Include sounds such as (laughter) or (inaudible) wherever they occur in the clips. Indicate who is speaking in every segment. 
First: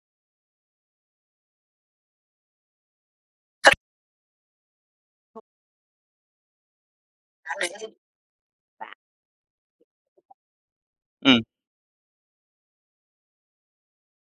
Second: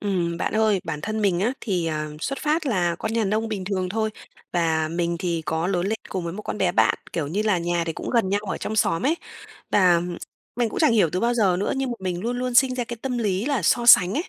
Speaker 1: Ừm, bạn ơi, bản thân mình á thì, ờ, xuất phát là con nhà nông bình thường thôi và mình thì
Speaker 2: (unintelligible)
Speaker 1: có lớn lên cùng với một con bé bạn, kiểu như là,
Speaker 2: Và
Speaker 1: nhà thì cũng gần nhau ở trong xóm ấy. Và mình cũng chẳng hiểu từ bao
Speaker 2: ừm.
Speaker 1: giờ nữa nhưng mà mình luôn luôn sinh ra cái tâm lý là so sánh ấy.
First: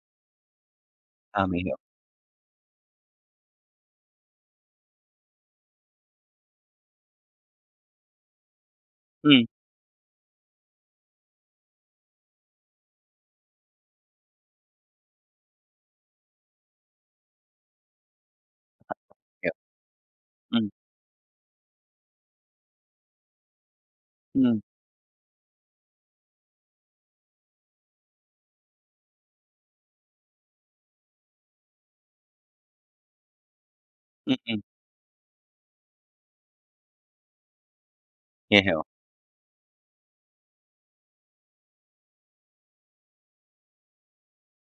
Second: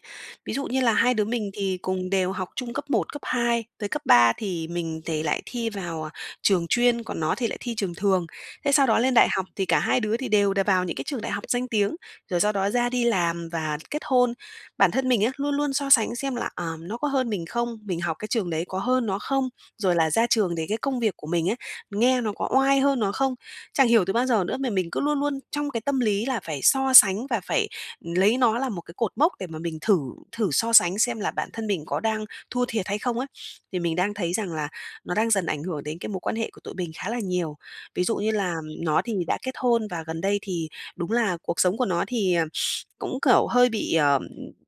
Speaker 1: Ví dụ như là hai đứa
Speaker 2: À,
Speaker 1: mình
Speaker 2: mình
Speaker 1: thì
Speaker 2: hiểu.
Speaker 1: cùng đều học chung cấp 1, cấp 2, tới cấp 3 thì mình thì lại thi vào, à, trường chuyên, còn nó thì lại thi trường thường. Thế sau đó lên đại học
Speaker 2: Ừm.
Speaker 1: thì cả hai đứa thì đều đà vào những cái trường đại học danh tiếng, rồi sau đó ra đi làm và kết hôn. Bản thân mình á, luôn luôn so sánh xem là, ờ, nó có hơn mình không? Mình học cái trường đấy có
Speaker 2: (unintelligible)
Speaker 1: hơn nó không?
Speaker 2: Hiểu.
Speaker 1: Rồi là ra trường thì
Speaker 2: Ừm.
Speaker 1: cái công việc của mình ấy, nghe nó có oai hơn nó không? Chẳng hiểu từ bao giờ nữa
Speaker 2: Ừm.
Speaker 1: mà mình cứ luôn luôn trong cái tâm lý là phải so sánh và phải lấy nó là một cái cột mốc để mà mình thử thử so sánh xem là bản thân mình có đang thua thiệt hay không ấy? Thì mình đang thấy
Speaker 2: Ừm,
Speaker 1: rằng
Speaker 2: ừm.
Speaker 1: là nó đang dần ảnh hưởng đến cái mối quan hệ của tụi mình khá là nhiều. Ví dụ như
Speaker 2: Hiểu,
Speaker 1: làm
Speaker 2: hiểu.
Speaker 1: nó thì đã kết hôn và gần đây thì đúng là cuộc sống của nó thì, à, (sniffs) cũng, kiểu, hơi bị, ờm,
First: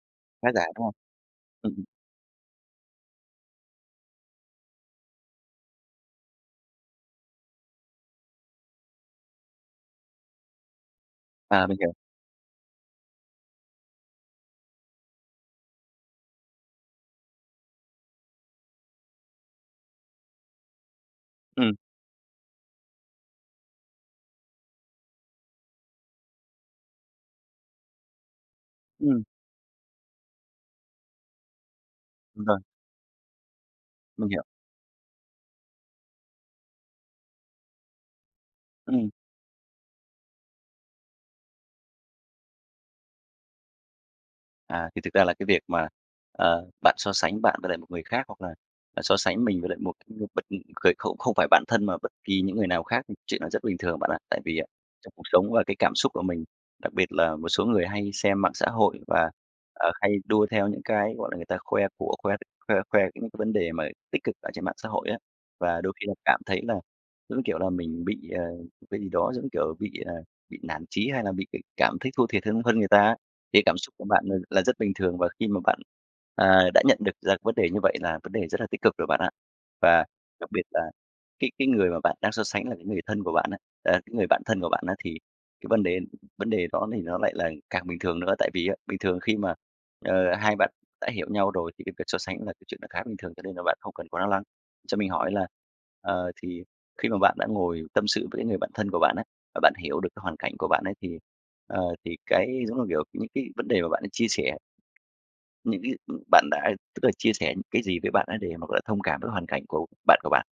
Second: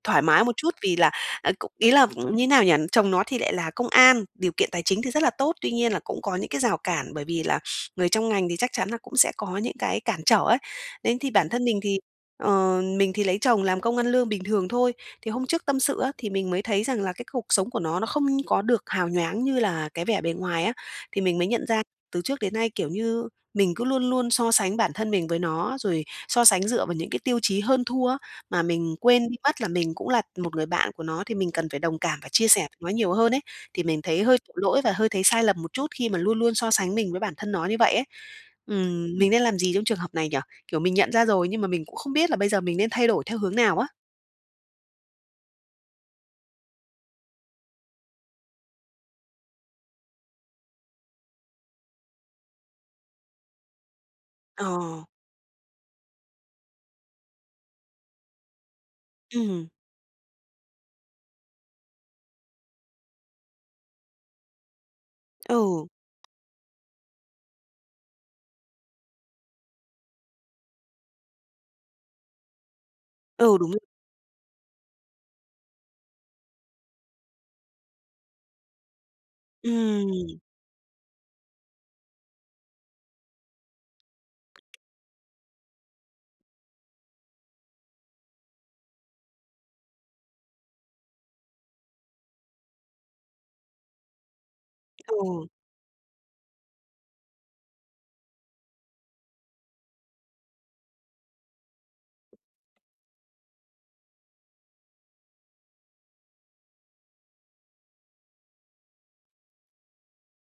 Speaker 1: thoải mái
Speaker 2: Khá
Speaker 1: một
Speaker 2: giả,
Speaker 1: chút
Speaker 2: đúng không?
Speaker 1: vì là, ờ, c
Speaker 2: Ừm, ừm.
Speaker 1: ý là như nào nhỉ? Chồng nó thì lại là công an, điều kiện tài chính thì rất là tốt. Tuy nhiên là cũng có những cái rào cản bởi vì là người trong ngành thì chắc chắn là cũng sẽ có những cái cản trở ấy. Nên thì bản thân
Speaker 2: À, mình
Speaker 1: mình
Speaker 2: hiểu.
Speaker 1: thì, ờ, mình thì lấy chồng làm công ăn lương bình thường thôi. Thì hôm trước tâm sự á, thì mình mới thấy rằng là cái cuộc sống của nó nó không có được hào nhoáng như là cái vẻ bề ngoài á, thì mình mới nhận
Speaker 2: Ừm.
Speaker 1: ra từ trước đến nay, kiểu như, mình cứ luôn luôn so sánh bản thân mình với nó, rồi so sánh dựa vào những cái tiêu chí hơn thua á, mà mình
Speaker 2: Ừm.
Speaker 1: quên đi mất là mình cũng là một người bạn của nó thì mình cần phải đồng cảm và
Speaker 2: Ừm,
Speaker 1: chia
Speaker 2: vâng.
Speaker 1: sẻ (unintelligible) nó nhiều hơn ấy. Thì mình thấy
Speaker 2: Mình
Speaker 1: hơi
Speaker 2: hiểu.
Speaker 1: tội lỗi và hơi thấy sai lầm một chút khi mà luôn luôn so sánh mình với bản thân nó như vậy ấy.
Speaker 2: Ừm.
Speaker 1: Ừm, mình nên làm gì trong trường hợp này nhỉ? Kiểu, mình nhận ra rồi nhưng mà mình cũng không biết là bây giờ mình nên thay đổi theo hướng nào á?
Speaker 2: À, thì thực ra là cái việc mà, ờ, bạn so sánh bạn với lại một người khác, hoặc là, à, so sánh mình với lại một cái nhân vật g không không phải bạn thân, mà bất kỳ những người nào khác, chuyện đó rất bình thường bạn ạ. Tại vì, à,
Speaker 1: Ờ.
Speaker 2: trong cuộc sống và cái cảm xúc của mình, đặc biệt là một số người hay xem mạng xã hội và,
Speaker 1: Ừm.
Speaker 2: ờ, hay đua theo những cái, gọi là, người ta khoe của, khoe khoe khoe những cái vấn đề mà tích cực ở trên mạng xã hội á. Và
Speaker 1: Ừ.
Speaker 2: đôi khi là cảm thấy là, giống như kiểu, là mình bị, ờ, một cái gì đó, giống như kiểu, bị, ờ, bị nản chí hay là bị bị cảm thấy thua thiệt hơn hơn người ta á,
Speaker 1: Ừ,
Speaker 2: thì
Speaker 1: đúng
Speaker 2: cảm
Speaker 1: rồi.
Speaker 2: xúc của bạn là rất bình thường, và khi mà bạn, à, đã nhận được ra vấn đề như vậy là vấn đề rất là tích cực rồi bạn ạ. Và
Speaker 1: Ừm.
Speaker 2: đặc biệt là cái cái người mà bạn đang so sánh là cái người thân của bạn á à, cái người bạn thân của bạn á, thì cái vần đề vấn đề đó thì nó lại là càng bình thường nữa. Tại vì á, bình thường khi mà, ờ, hai bạn đã hiểu nhau rồi, thì cái việc so sánh cũng là cái chuyện nó khá là bình thường, cho nên là bạn không cần quá lo lắng. Cho mình hỏi là,
Speaker 1: Ừ.
Speaker 2: ờ, thì khi mà bạn đã ngồi tâm sự với cái người bạn thân của bạn á, và bạn hiểu được cái hoàn cảnh của bạn ấy thì, ờ, thì cái, giống là, kiểu, những cái vấn đề mà bạn đã chia sẻ những cái, ừm, bạn đã, tức là, chia sẻ những cái gì với bạn ấy để mà, gọi là, thông cảm với hoàn cảnh của bạn của bạn?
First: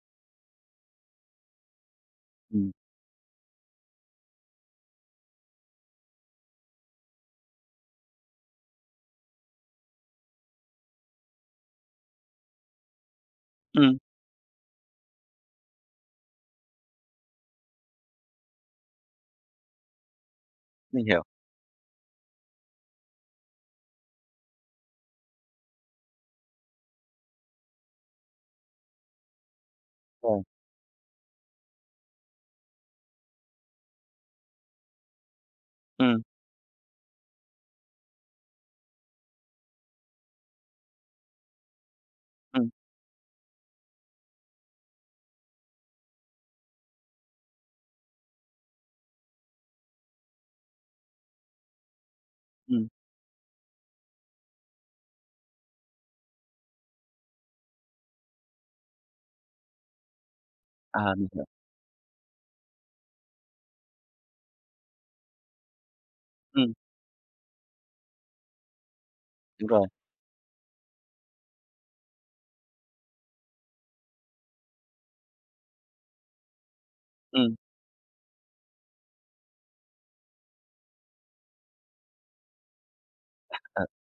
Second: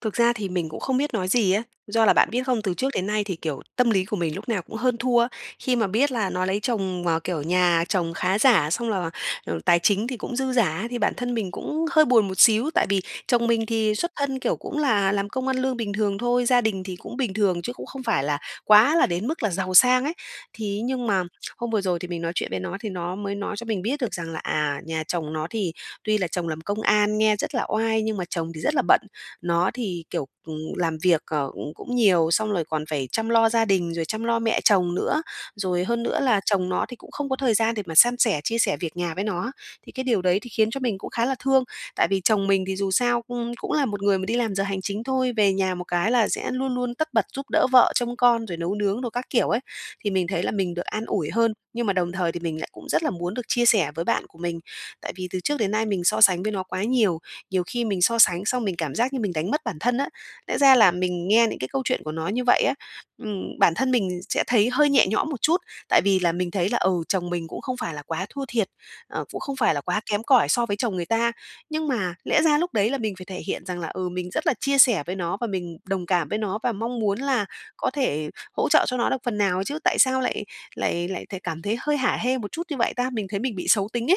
Speaker 1: Thực ra thì mình cũng không biết nói gì á, do là bạn biết không?
Speaker 2: Ừm.
Speaker 1: Từ trước đến nay thì, kiểu, tâm lý của mình lúc nào cũng hơn thua. Khi mà biết là nó lấy chồng, ờ, kiểu, nhà chồng khá giả xong là, ừ, tài chính thì cũng dư dả thì bản thân mình cũng hơi buồn một xíu, tại vì chồng mình thì
Speaker 2: Ừm.
Speaker 1: xuất thân kiểu cũng là làm công ăn lương bình thường thôi, gia đình thì cũng bình thường chứ cũng không phải là quá là đến mức là giàu sang ấy. Thì ấy nhưng
Speaker 2: Mình
Speaker 1: mà
Speaker 2: hiểu.
Speaker 1: hôm vừa rồi thì mình nói chuyện với nó thì nó mới nói cho mình biết được rằng là, à, nhà chồng nó thì tuy là chồng làm công an nha rất là oai nhưng mà chồng thì rất là bận. Nó thì, kiểu,
Speaker 2: Ờ.
Speaker 1: ừm, làm việc, ờ, cũng cũng nhiều xong rồi còn phải chăm lo gia đình, rồi chăm lo mẹ chồng nữa. Rồi hơn nữa
Speaker 2: Ừm.
Speaker 1: là chồng nó thì cũng không có thời gian để mà san sẻ, chia sẻ việc nhà với nó. Thì cái điều đấy thì khiến cho mình cũng khá là thương. Tại vì chồng mình
Speaker 2: Ừm.
Speaker 1: thì dù sao cung cũng là một người mà đi làm giờ hành chính thôi, về nhà một cái là sẽ luôn luôn tất bật giúp đỡ vợ trông con, rồi nấu nướng đồ các kiểu ấy. Thì mình thấy là mình được an ủi hơn, nhưng mà đồng thời thì mình lại cũng
Speaker 2: Ừm.
Speaker 1: rất là muốn được chia sẻ với bạn của mình, tại vì từ trước đến nay mình so sánh với nó quá nhiều, nhiều khi mình so sánh xong mình cảm giác như mình đánh mất bản thân á. Lẽ ra là
Speaker 2: À,
Speaker 1: mình
Speaker 2: mình
Speaker 1: nghe
Speaker 2: hiểu.
Speaker 1: những cái câu chuyện của nó như vậy á, ừm, bản thân mình sẽ thấy hơi nhẹ nhõm một chút, tại vì là mình thấy
Speaker 2: Ừm.
Speaker 1: là, ừ, chồng mình cũng không phải là quá thua thiệt, ờ, cũng không
Speaker 2: Đúng
Speaker 1: phải là
Speaker 2: rồi.
Speaker 1: quá kém cỏi so với chồng người ta. Nhưng mà lẽ ra lúc đấy là mình phải thể hiện rằng là, ừ, mình rất là chia sẻ với nó và mình đồng cảm với nó và mong muốn là
Speaker 2: Ừm.
Speaker 1: có thể hỗ trợ cho nó được phần nào chứ, tại sao lại lại lại th cảm thấy hơi hả hê một chút như vậy ta? Mình thấy mình bị
Speaker 2: À.
Speaker 1: xấu tính ấy.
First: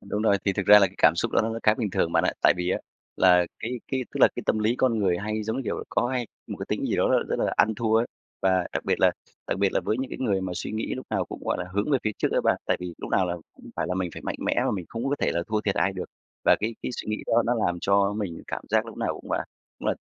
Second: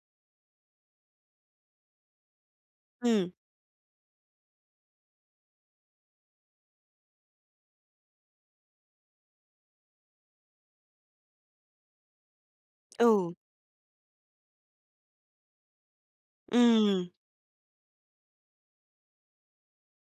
Speaker 2: Đúng rồi, thì thực ra là cái cảm xúc đó nó nó khá bình thường bạn ạ. Tại vì á,
Speaker 1: Ừm.
Speaker 2: là cái cái tức là cái tâm lý con người hay, giống như kiểu, có hay một cái tính gì đó rất là rất là ăn thua ấy. Và đặc biệt là đặc biệt là với những cái người mà suy nghĩ lúc nào cũng, gọi là, hướng về phía trước ấy bạn, tại vì lúc nào
Speaker 1: Ừ.
Speaker 2: là cũng phải là mình phải mạnh mẽ và mình không có có thể là thua thiệt ai được. Và cái cái suy
Speaker 1: Ừm.
Speaker 2: nghĩ đó nó làm cho mình cảm giác lúc nào cũng là cũng là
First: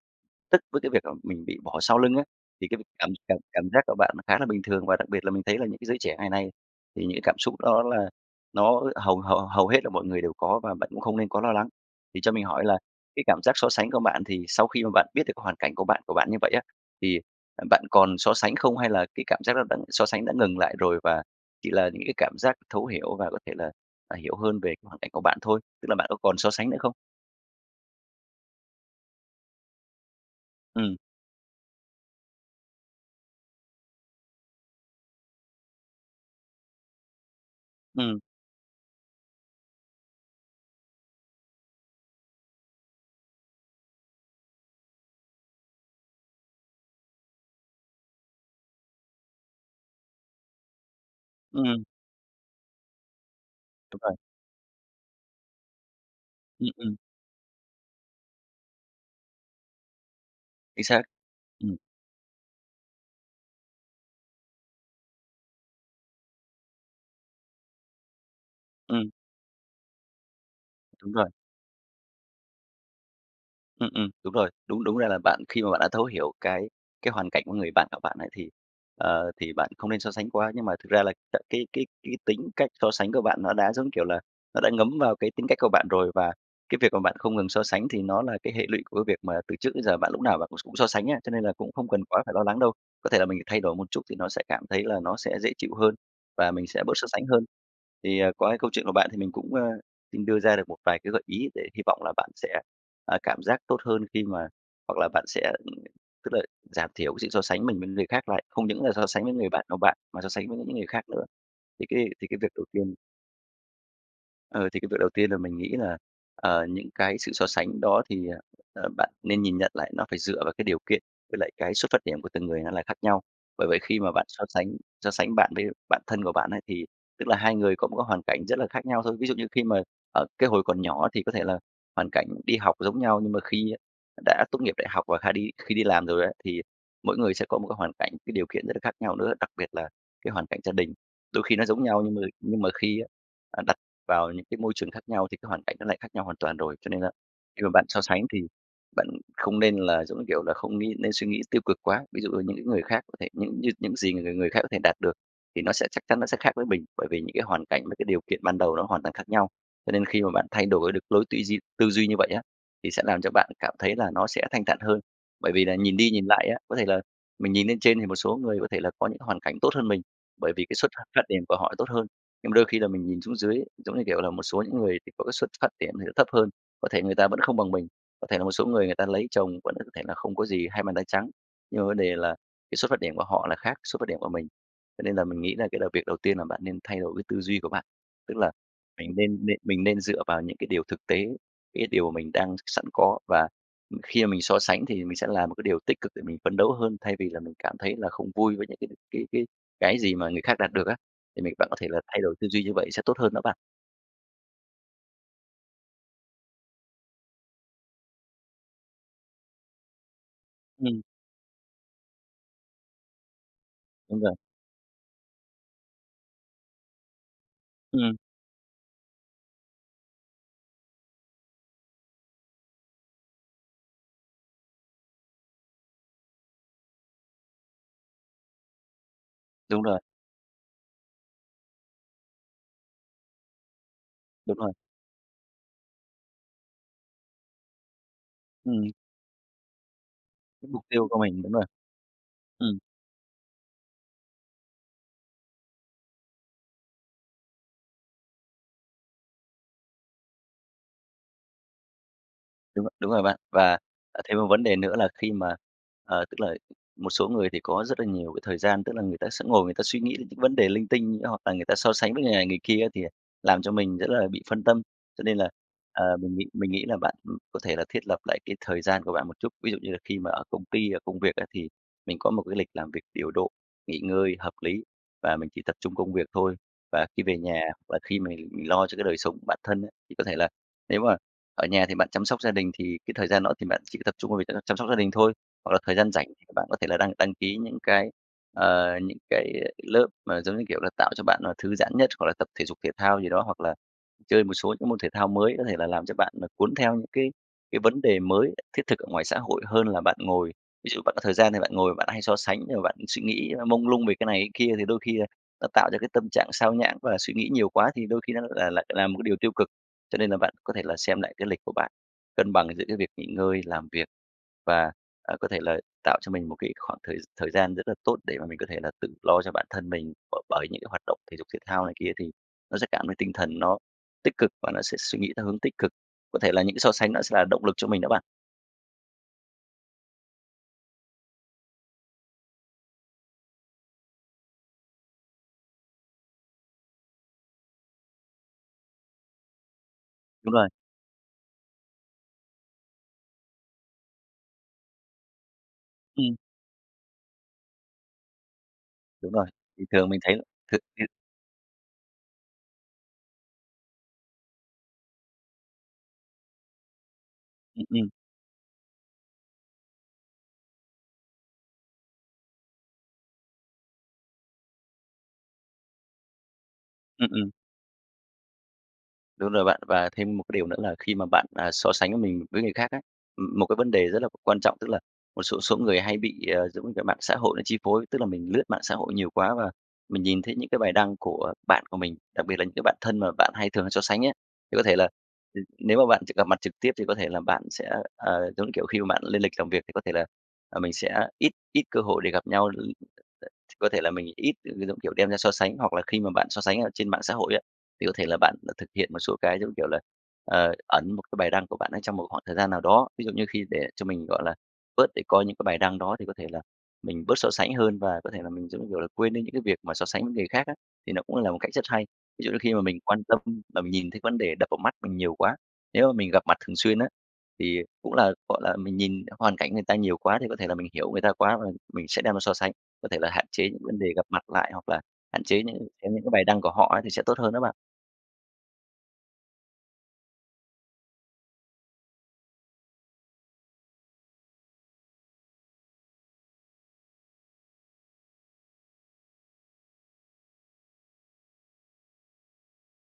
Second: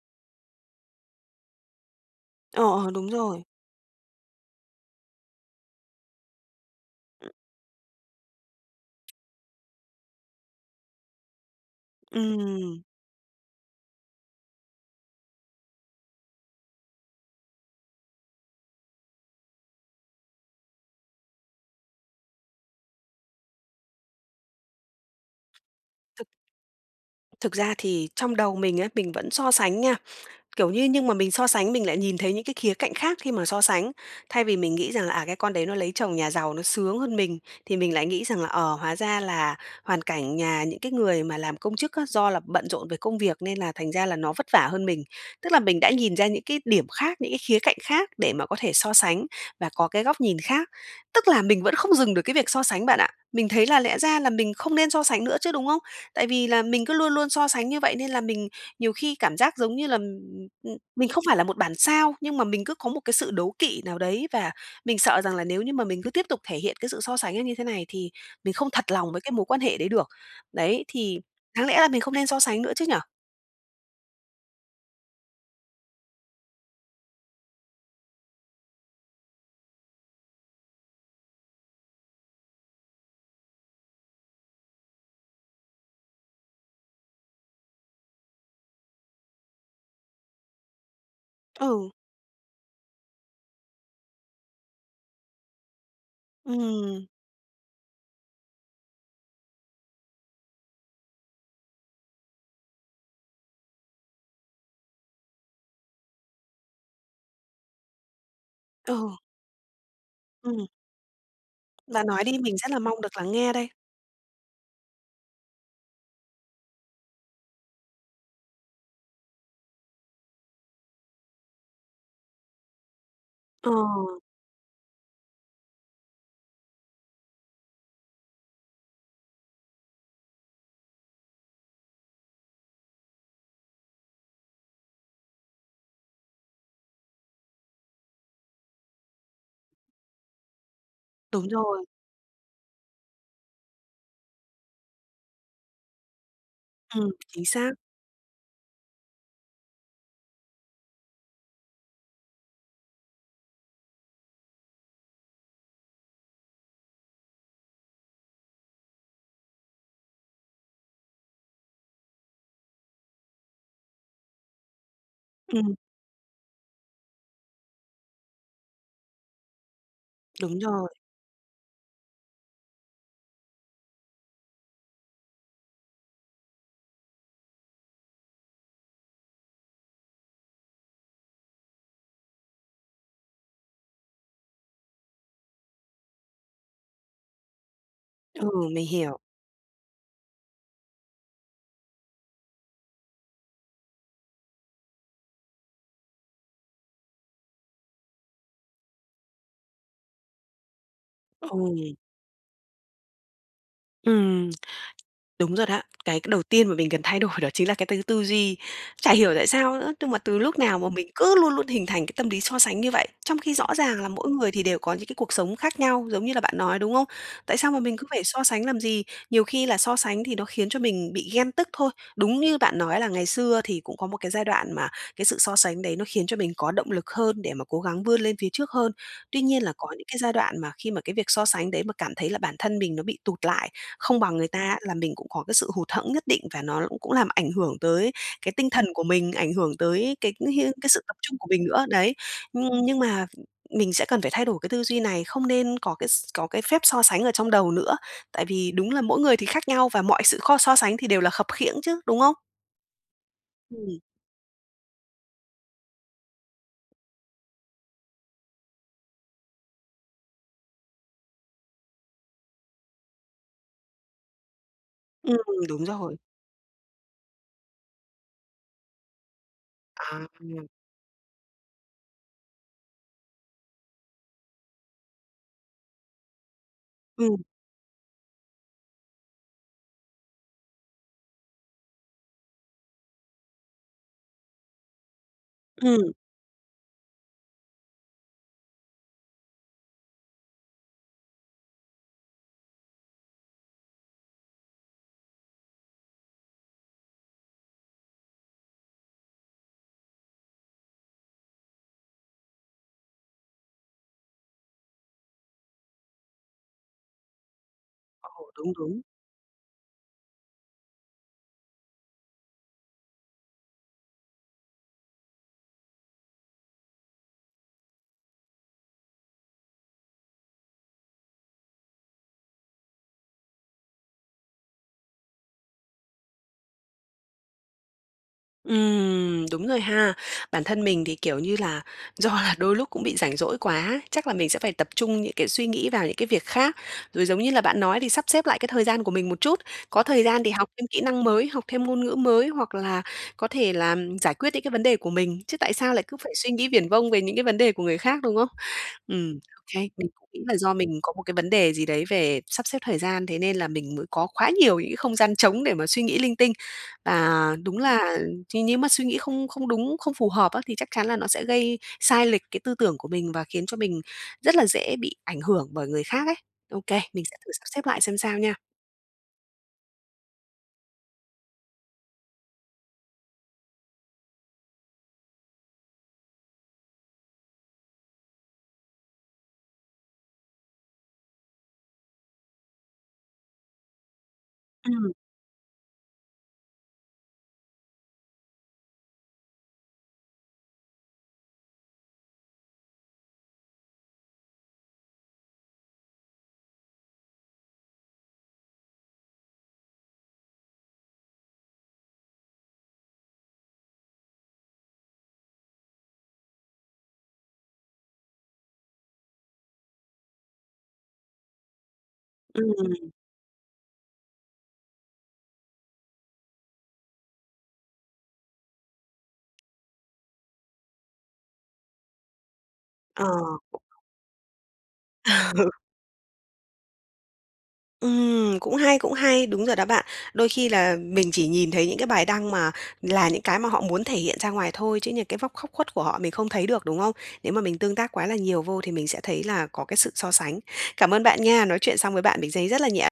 Speaker 2: tức với cái việc là mình bị bỏ sau lưng á.
Speaker 1: Ờ,
Speaker 2: Thì cái việc
Speaker 1: ờ, đúng
Speaker 2: cảm cảm
Speaker 1: rồi.
Speaker 2: cảm giác của bạn nó khá là bình thường, và đặc biệt là mình thấy là những cái giới trẻ ngày nay, thì những cái cảm xúc đó là nó hầu hầu hầu hết là mọi người đều có, và bạn cũng không nên có lo lắng. Thì cho mình hỏi là
Speaker 1: Ừm.
Speaker 2: cái cảm giác so sánh của bạn, thì sau khi mà bạn biết được cái hoàn cảnh của bạn của bạn như vậy á, thì, à, bạn còn so sánh không? Hay là cái cảm giác đó đã so sánh đã ngừng lại rồi, và chỉ là những cái cảm giác thấu hiểu và có thể là, à, hiểu hơn về cái hoàn cảnh của bạn thôi? Tức là bạn có
Speaker 1: Thực
Speaker 2: còn so sánh nữa không?
Speaker 1: thực ra thì trong đầu mình á, mình vẫn so sánh nha. Kiểu như
Speaker 2: Ừm.
Speaker 1: nhưng mà mình so sánh mình lại nhìn thấy những cái khía cạnh khác khi mà so sánh. Thay vì mình nghĩ rằng là "À, cái con đấy nó lấy chồng nhà giàu, nó sướng hơn mình." Thì mình lại
Speaker 2: Ừm.
Speaker 1: nghĩ rằng là "Ờ, hóa ra là hoàn cảnh nhà những cái người mà làm công chức á, do là bận rộn về công việc, nên là thành ra là nó vất vả hơn mình." Tức là mình đã nhìn ra những cái điểm khác, những cái khía cạnh khác để mà có thể so sánh và có cái góc nhìn khác. Tức là mình vẫn
Speaker 2: Ừm.
Speaker 1: không dừng được cái việc so sánh bạn ạ, mình thấy là lẽ
Speaker 2: Đúng rồi.
Speaker 1: ra là mình không nên so sánh nữa chứ, đúng không? Tại vì là
Speaker 2: Ừm,
Speaker 1: mình cứ
Speaker 2: ừm.
Speaker 1: luôn luôn so sánh như vậy, nên là mình nhiều khi cảm giác, giống như là, ừm, ừm, ừm,
Speaker 2: Chính xác.
Speaker 1: mình không phải là một bản
Speaker 2: Ừm.
Speaker 1: sao, nhưng mà mình cứ có một cái sự đố kỵ nào đấy, và mình sợ rằng là nếu như mà mình cứ tiếp tục thể hiện cái sự so sánh ấy như thế này thì mình không thật lòng
Speaker 2: Ừm.
Speaker 1: với cái mối quan hệ đấy được. Đấy,
Speaker 2: Đúng
Speaker 1: thì
Speaker 2: rồi.
Speaker 1: đáng lẽ ra mình không nên so sánh nữa chứ nhỉ?
Speaker 2: Ừm, ừm, đúng rồi. Đúng, đúng ra là bạn khi mà bạn đã thấu hiểu cái cái hoàn cảnh của người bạn của bạn ấy, thì, ờ, thì bạn không nên so sánh quá. Nhưng mà thực ra là c cái cái cái tính cách so sánh của bạn, nó đã giống, kiểu là, nó đã ngấm vào cái tính cách của bạn rồi và cái việc mà bạn không ngừng so sánh, thì nó là cái hệ lụy của cái việc mà từ trước đến giờ bạn lúc nào bạn cũng cũng so sánh á. Cho nên là cũng không
Speaker 1: Ừ.
Speaker 2: cần quá phải lo lắng đâu, có thể là mình thay đổi một chút thì nó sẽ cảm thấy là nó sẽ dễ chịu hơn và mình sẽ bớt
Speaker 1: Ừm.
Speaker 2: so sánh hơn. Thì, à, qua cái câu chuyện của bạn thì mình cũng, ờ, xin đưa ra được một vài cái gợi ý để hy vọng là bạn sẽ, à, cảm giác tốt hơn, khi mà hoặc là bạn sẽ tức là giảm thiểu cái sự so sánh mình mình người khác lại. Không những là so
Speaker 1: Ờ.
Speaker 2: sánh với người bạn của bạn mà so sánh với
Speaker 1: Ừm.
Speaker 2: những người khác nữa. Thì cái
Speaker 1: Bạn nói
Speaker 2: thì
Speaker 1: đi
Speaker 2: cái việc
Speaker 1: mình
Speaker 2: đầu
Speaker 1: rất là
Speaker 2: tiên
Speaker 1: mong được lắng nghe đây.
Speaker 2: ờ, thì cái việc đầu tiên là mình nghĩ là, ờ, những cái sự so sánh đó thì, à, ờ, bạn nên nhìn nhận lại nó phải dựa vào cái điều kiện, với lại cái xuất phát điểm của từng người nó là khác nhau. Bởi
Speaker 1: Ờ.
Speaker 2: vậy khi mà bạn so sánh so sánh bạn với bạn thân của bạn ấy, thì tức là hai người có một cái hoàn cảnh rất là khác nhau thôi. Ví dụ như khi mà ở cái hồi còn nhỏ thì có thể là hoàn cảnh đi học giống nhau, nhưng mà khi á đã tốt nghiệp đại học và khi đi khi đi làm rồi á, thì mỗi người sẽ có một cái hoàn cảnh, cái điều kiện rất là khác nhau nữa, đặc biệt là cái hoàn cảnh gia đình. Đôi
Speaker 1: Đúng
Speaker 2: khi nó giống
Speaker 1: rồi.
Speaker 2: nhau, nhưng mà nhưng mà khi á, à, đặt vào những cái môi trường khác nhau thì cái hoàn cảnh nó lại khác nhau hoàn toàn rồi. Cho nên
Speaker 1: Ừm,
Speaker 2: là
Speaker 1: chính
Speaker 2: khi mà
Speaker 1: xác.
Speaker 2: bạn so sánh thì bạn không nên là, giống như kiểu là, không nghĩ nên suy nghĩ tiêu cực quá. Ví dụ như những cái người khác có thể những như những gì người người khác có thể đạt được thì nó sẽ chắc chắn nó sẽ khác với mình. Bởi vì những cái hoàn cảnh, với cái điều kiện ban đầu nó hoàn toàn khác nhau. Cho nên khi mà bạn thay đổi được lối tư duy tư duy như vậy á, thì sẽ làm cho bạn cảm thấy là nó sẽ thanh thản hơn. Bởi vì
Speaker 1: Ừm.
Speaker 2: là nhìn đi nhìn lại á, có thể là mình nhìn lên trên thì một số người có thể là có những hoàn cảnh tốt hơn mình, bởi
Speaker 1: Đúng
Speaker 2: vì cái xuất
Speaker 1: rồi.
Speaker 2: phát phát điểm của họ tốt hơn. Nhưng mà đôi khi là mình nhìn xuống dưới ấy, giống như kiểu là, một số những người thì có cái xuất phát điểm thì nó thấp hơn, có thể người ta vẫn không bằng mình, có thể là một số người người ta lấy chồng vẫn (unintelligible) có thể là không có gì hai bàn tay trắng. Nhưng mà vấn đề là cái xuất phát điểm của họ là khác xuất phát điểm của mình. Cho nên là mình nghĩ là cái là việc đầu tiên là bạn nên thay đổi cái tư duy của bạn. Tức
Speaker 1: Ừ,
Speaker 2: là
Speaker 1: mình
Speaker 2: mình
Speaker 1: hiểu.
Speaker 2: nên nên mình nên dựa vào những cái điều thực tế, cái điều mình đang sẵn có và, ừm, khi mà mình so sánh thì mình sẽ làm một cái điều tích cực để mình phấn đấu hơn, thay vì là mình cảm thấy là không vui với những cái cái cái cái gì mà người khác đạt được á, thì mình bạn có thể
Speaker 1: Ờm.
Speaker 2: là thay đổi tư duy như vậy sẽ tốt hơn đó bạn.
Speaker 1: Ừm. Đúng rồi đó. Cái c đầu tiên mà mình cần thay đổi đó chính là cái tư tư duy. Chả hiểu tại sao nữa? Tung là từ lúc nào mà
Speaker 2: Ừm.
Speaker 1: mình cứ luôn luôn hình thành cái tâm lý so sánh như vậy, trong khi rõ ràng là
Speaker 2: Đúng
Speaker 1: mỗi
Speaker 2: rồi.
Speaker 1: người thì đều có những cái cuộc sống khác nhau, giống như là bạn nói, đúng không? Tại sao mà mình cứ
Speaker 2: Ừm.
Speaker 1: phải so sánh làm gì? Nhiều khi là so sánh thì nó khiến cho mình bị ghen tức thôi. Đúng như bạn nói là ngày xưa thì cũng có một cái giai đoạn mà cái sự so sánh đấy, nó khiến cho mình có động lực hơn để mà cố gắng vươn lên phía trước hơn. Tuy nhiên là
Speaker 2: Đúng
Speaker 1: có
Speaker 2: rồi.
Speaker 1: những cái giai đoạn mà khi mà cái việc so sánh đấy mà cảm thấy là bản thân mình nó bị tụt lại, không bằng người
Speaker 2: Đúng
Speaker 1: ta
Speaker 2: rồi.
Speaker 1: á, là mình cũng có cái sự hụt hẫng nhất định và nó cũng cũng làm ảnh hưởng tới cái tinh thần
Speaker 2: Ừm.
Speaker 1: của mình, ảnh hưởng tới cái
Speaker 2: Cái
Speaker 1: (unintelligible)
Speaker 2: mục
Speaker 1: cái sự
Speaker 2: tiêu
Speaker 1: tập
Speaker 2: của
Speaker 1: trung
Speaker 2: mình
Speaker 1: của
Speaker 2: đấy mà.
Speaker 1: mình nữa, đấy. Nhưng
Speaker 2: Ừm.
Speaker 1: nhưng mà, ừm, mình sẽ cần phải thay đổi cái tư duy này, không nên có cái s có cái phép so sánh ở trong đầu nữa. Tại vì đúng là mỗi người thì khác nhau và mọi sự kho so sánh thì đều là khập khiễng chứ, đúng không?
Speaker 2: Đúng rồi, đúng rồi bạn. Và,
Speaker 1: Ừm.
Speaker 2: à, thêm một vấn đề nữa là khi mà, ờ, tức là một số người thì có rất là nhiều cái thời gian, tức là người ta sẽ ngồi người ta suy nghĩ đến những vấn đề linh tinh hoặc là người ta so sánh với người này người kia, thì, à, làm cho mình rất là bị phân tâm. Cho
Speaker 1: Ừm.
Speaker 2: nên là,
Speaker 1: Đúng
Speaker 2: à,
Speaker 1: rồi.
Speaker 2: mình nghĩ mình nghĩ là bạn, ừm, có thể là thiết lập lại cái thời gian của bạn một chút. Ví dụ như là khi
Speaker 1: À
Speaker 2: mà ở công
Speaker 1: (unintelligible)
Speaker 2: ty, ở công việc á thì mình có một cái lịch làm việc điều độ, nghỉ ngơi hợp lý và mình chỉ tập trung công việc thôi. Và khi về
Speaker 1: Ừm.
Speaker 2: nhà và khi mình mình lo cho cái đời sống của bản thân á, thì có thể là nếu mà ở nhà thì bạn chăm sóc gia đình thì cái thời gian đó thì bạn chỉ có tập trung vào việc đấy là chăm sóc gia đình thôi. Hoặc là thời
Speaker 1: Ừm.
Speaker 2: gian rảnh bạn có thể là đăng đăng ký những cái, ờ, những cái, ơ, lớp mà giống như kiểu là tạo cho bạn, à, thư giãn nhất. Hoặc là tập thể dục thể thao gì đó, hoặc là chơi một số những môn thể thao mới có thể là làm cho bạn, à, cuốn theo cái cái vấn đề mới thiết thực ở ngoài xã hội hơn là bạn ngồi. Ví dụ bạn có thời gian thì bạn ngồi bạn hay so sánh rồi bạn suy nghĩ, ơ, mông lung về cái này cái kia thì đôi khi là nó tạo ra cái tâm trạng sao nhãng và suy nghĩ nhiều quá, thì đôi khi nó
Speaker 1: Ồ,
Speaker 2: là
Speaker 1: đúng,
Speaker 2: lại
Speaker 1: đúng.
Speaker 2: làm một cái điều tiêu cực. Cho nên là bạn có thể là xem lại cái lịch của bạn, cân bằng giữa cái việc nghỉ ngơi, làm việc. Và, ờ, có thể là tạo cho mình một cái khoảng thời s thời gian rất là tốt để mà mình có thể là tự lo cho bản thân mình, b bởi những cái hoạt động thể dục thể thao này kia. Thì nó sẽ cảm thấy tinh thần nó tích cực, và nó sẽ suy nghĩ theo hướng tích cực. Có thể là những cái so sánh nó sẽ là động lực cho mình đó bạn.
Speaker 1: Ừm, đúng rồi ha. Bản thân mình thì, kiểu như là, do là đôi lúc cũng bị rảnh rỗi quá, chắc là mình sẽ phải tập trung những cái suy nghĩ vào những cái việc khác, rồi, giống như là bạn nói, thì sắp xếp lại cái thời gian của mình một chút. Có thời gian thì
Speaker 2: Đúng rồi.
Speaker 1: học thêm kỹ năng mới, học thêm ngôn ngữ mới, hoặc là có thể là giải quyết những cái vấn đề của mình, chứ tại sao lại cứ phải
Speaker 2: Ừm.
Speaker 1: suy nghĩ viển vông về những cái vấn đề của người khác, đúng hông?
Speaker 2: Đúng
Speaker 1: Ừm,
Speaker 2: rồi,
Speaker 1: ô kê.
Speaker 2: thì
Speaker 1: Mình
Speaker 2: thường mình
Speaker 1: cũng
Speaker 2: thấy
Speaker 1: nghĩ là do mình
Speaker 2: (unintelligible)
Speaker 1: có một cái vấn đề gì đấy về sắp xếp thời gian, thế nên là mình mới có quá nhiều những cái không gian trống để mà suy nghĩ linh tinh. Và đúng
Speaker 2: Ừm, ừm.
Speaker 1: là ch nếu mà suy nghĩ không không đúng, không phù hợp á, thì chắc chắn là nó sẽ gây sai lệch cái tư tưởng của mình, và khiến cho mình rất là dễ bị ảnh hưởng bởi người khác ấy. Ô kê, mình
Speaker 2: Ừm,
Speaker 1: sẽ thử
Speaker 2: ừm.
Speaker 1: sắp xếp lại xem sao nha.
Speaker 2: Đúng rồi bạn, và thêm một cái điều nữa là khi mà bạn, à, so sánh mình với người khác ấy, ừm, một cái vấn đề rất là quan trọng, tức là một số số người hay bị, à, giống như kiểu, mạng xã hội nó chi phối, tức là mình lướt mạng xã hội nhiều quá và mình nhìn thấy những cái bài đăng của bạn của mình, đặc biệt là những cái bạn thân mà bạn hay thường hay so sánh ấy. Thì có thể là,
Speaker 1: Ừm.
Speaker 2: ừm, nếu mà bạn t gặp mặt trực tiếp thì có thể là bạn sẽ, ờ, giống như kiểu, khi mà bạn lên lịch làm việc thì có thể là, ờ, mình sẽ ít ít cơ hội để gặp nhau, l ch có thể là mình ít c cái giống kiểu, đem ra so sánh. Hoặc là khi mà bạn so sánh ở trên mạng xã hội á, thì có thể là bạn, ờ, thực hiện một số cái, giống như kiểu là, ờ, ẩn một cái bài đăng của bạn ấy trong một khoảng thời gian nào đó. Ví dụ như khi để cho mình, gọi là, bớt để coi những cái bài đăng đó, thì có thể là mình bớt so sánh hơn và có thể là mình, giống như kiểu là, quên đi những cái việc mà so sánh với người khác á, thì nó cũng là một cách rất hay. Ví dụ như khi mà mình
Speaker 1: Ừm.
Speaker 2: quan tâm và mình nhìn thấy vấn đề đập vào mắt mình nhiều quá, nếu mà mình gặp mặt thường xuyên á, thì cũng là, gọi là, mình nhìn hoàn cảnh người ta nhiều quá, thì có thể là mình hiểu người ta quá, và mình sẽ đem ra so sánh. Có thể
Speaker 1: Ờ.
Speaker 2: là hạn chế những vấn đề gặp mặt lại, hoặc là hạn chế
Speaker 1: Ừ.
Speaker 2: những chế những cái bài đăng của họ ấy, thì sẽ tốt hơn đó bạn.
Speaker 1: Ừm, cũng hay, cũng hay. Đúng rồi đó bạn. Đôi khi là mình chỉ nhìn thấy những cái bài đăng mà là những cái mà họ muốn thể hiện ra ngoài thôi, chứ những cái vóc khóc khuất của họ mình không thấy được, đúng hông? Nếu mà mình tương tác quá là nhiều vô thì mình sẽ thấy là có cái sự so sánh. Cảm ơn bạn nha, nói chuyện xong với bạn mình giấy rất là nhẹ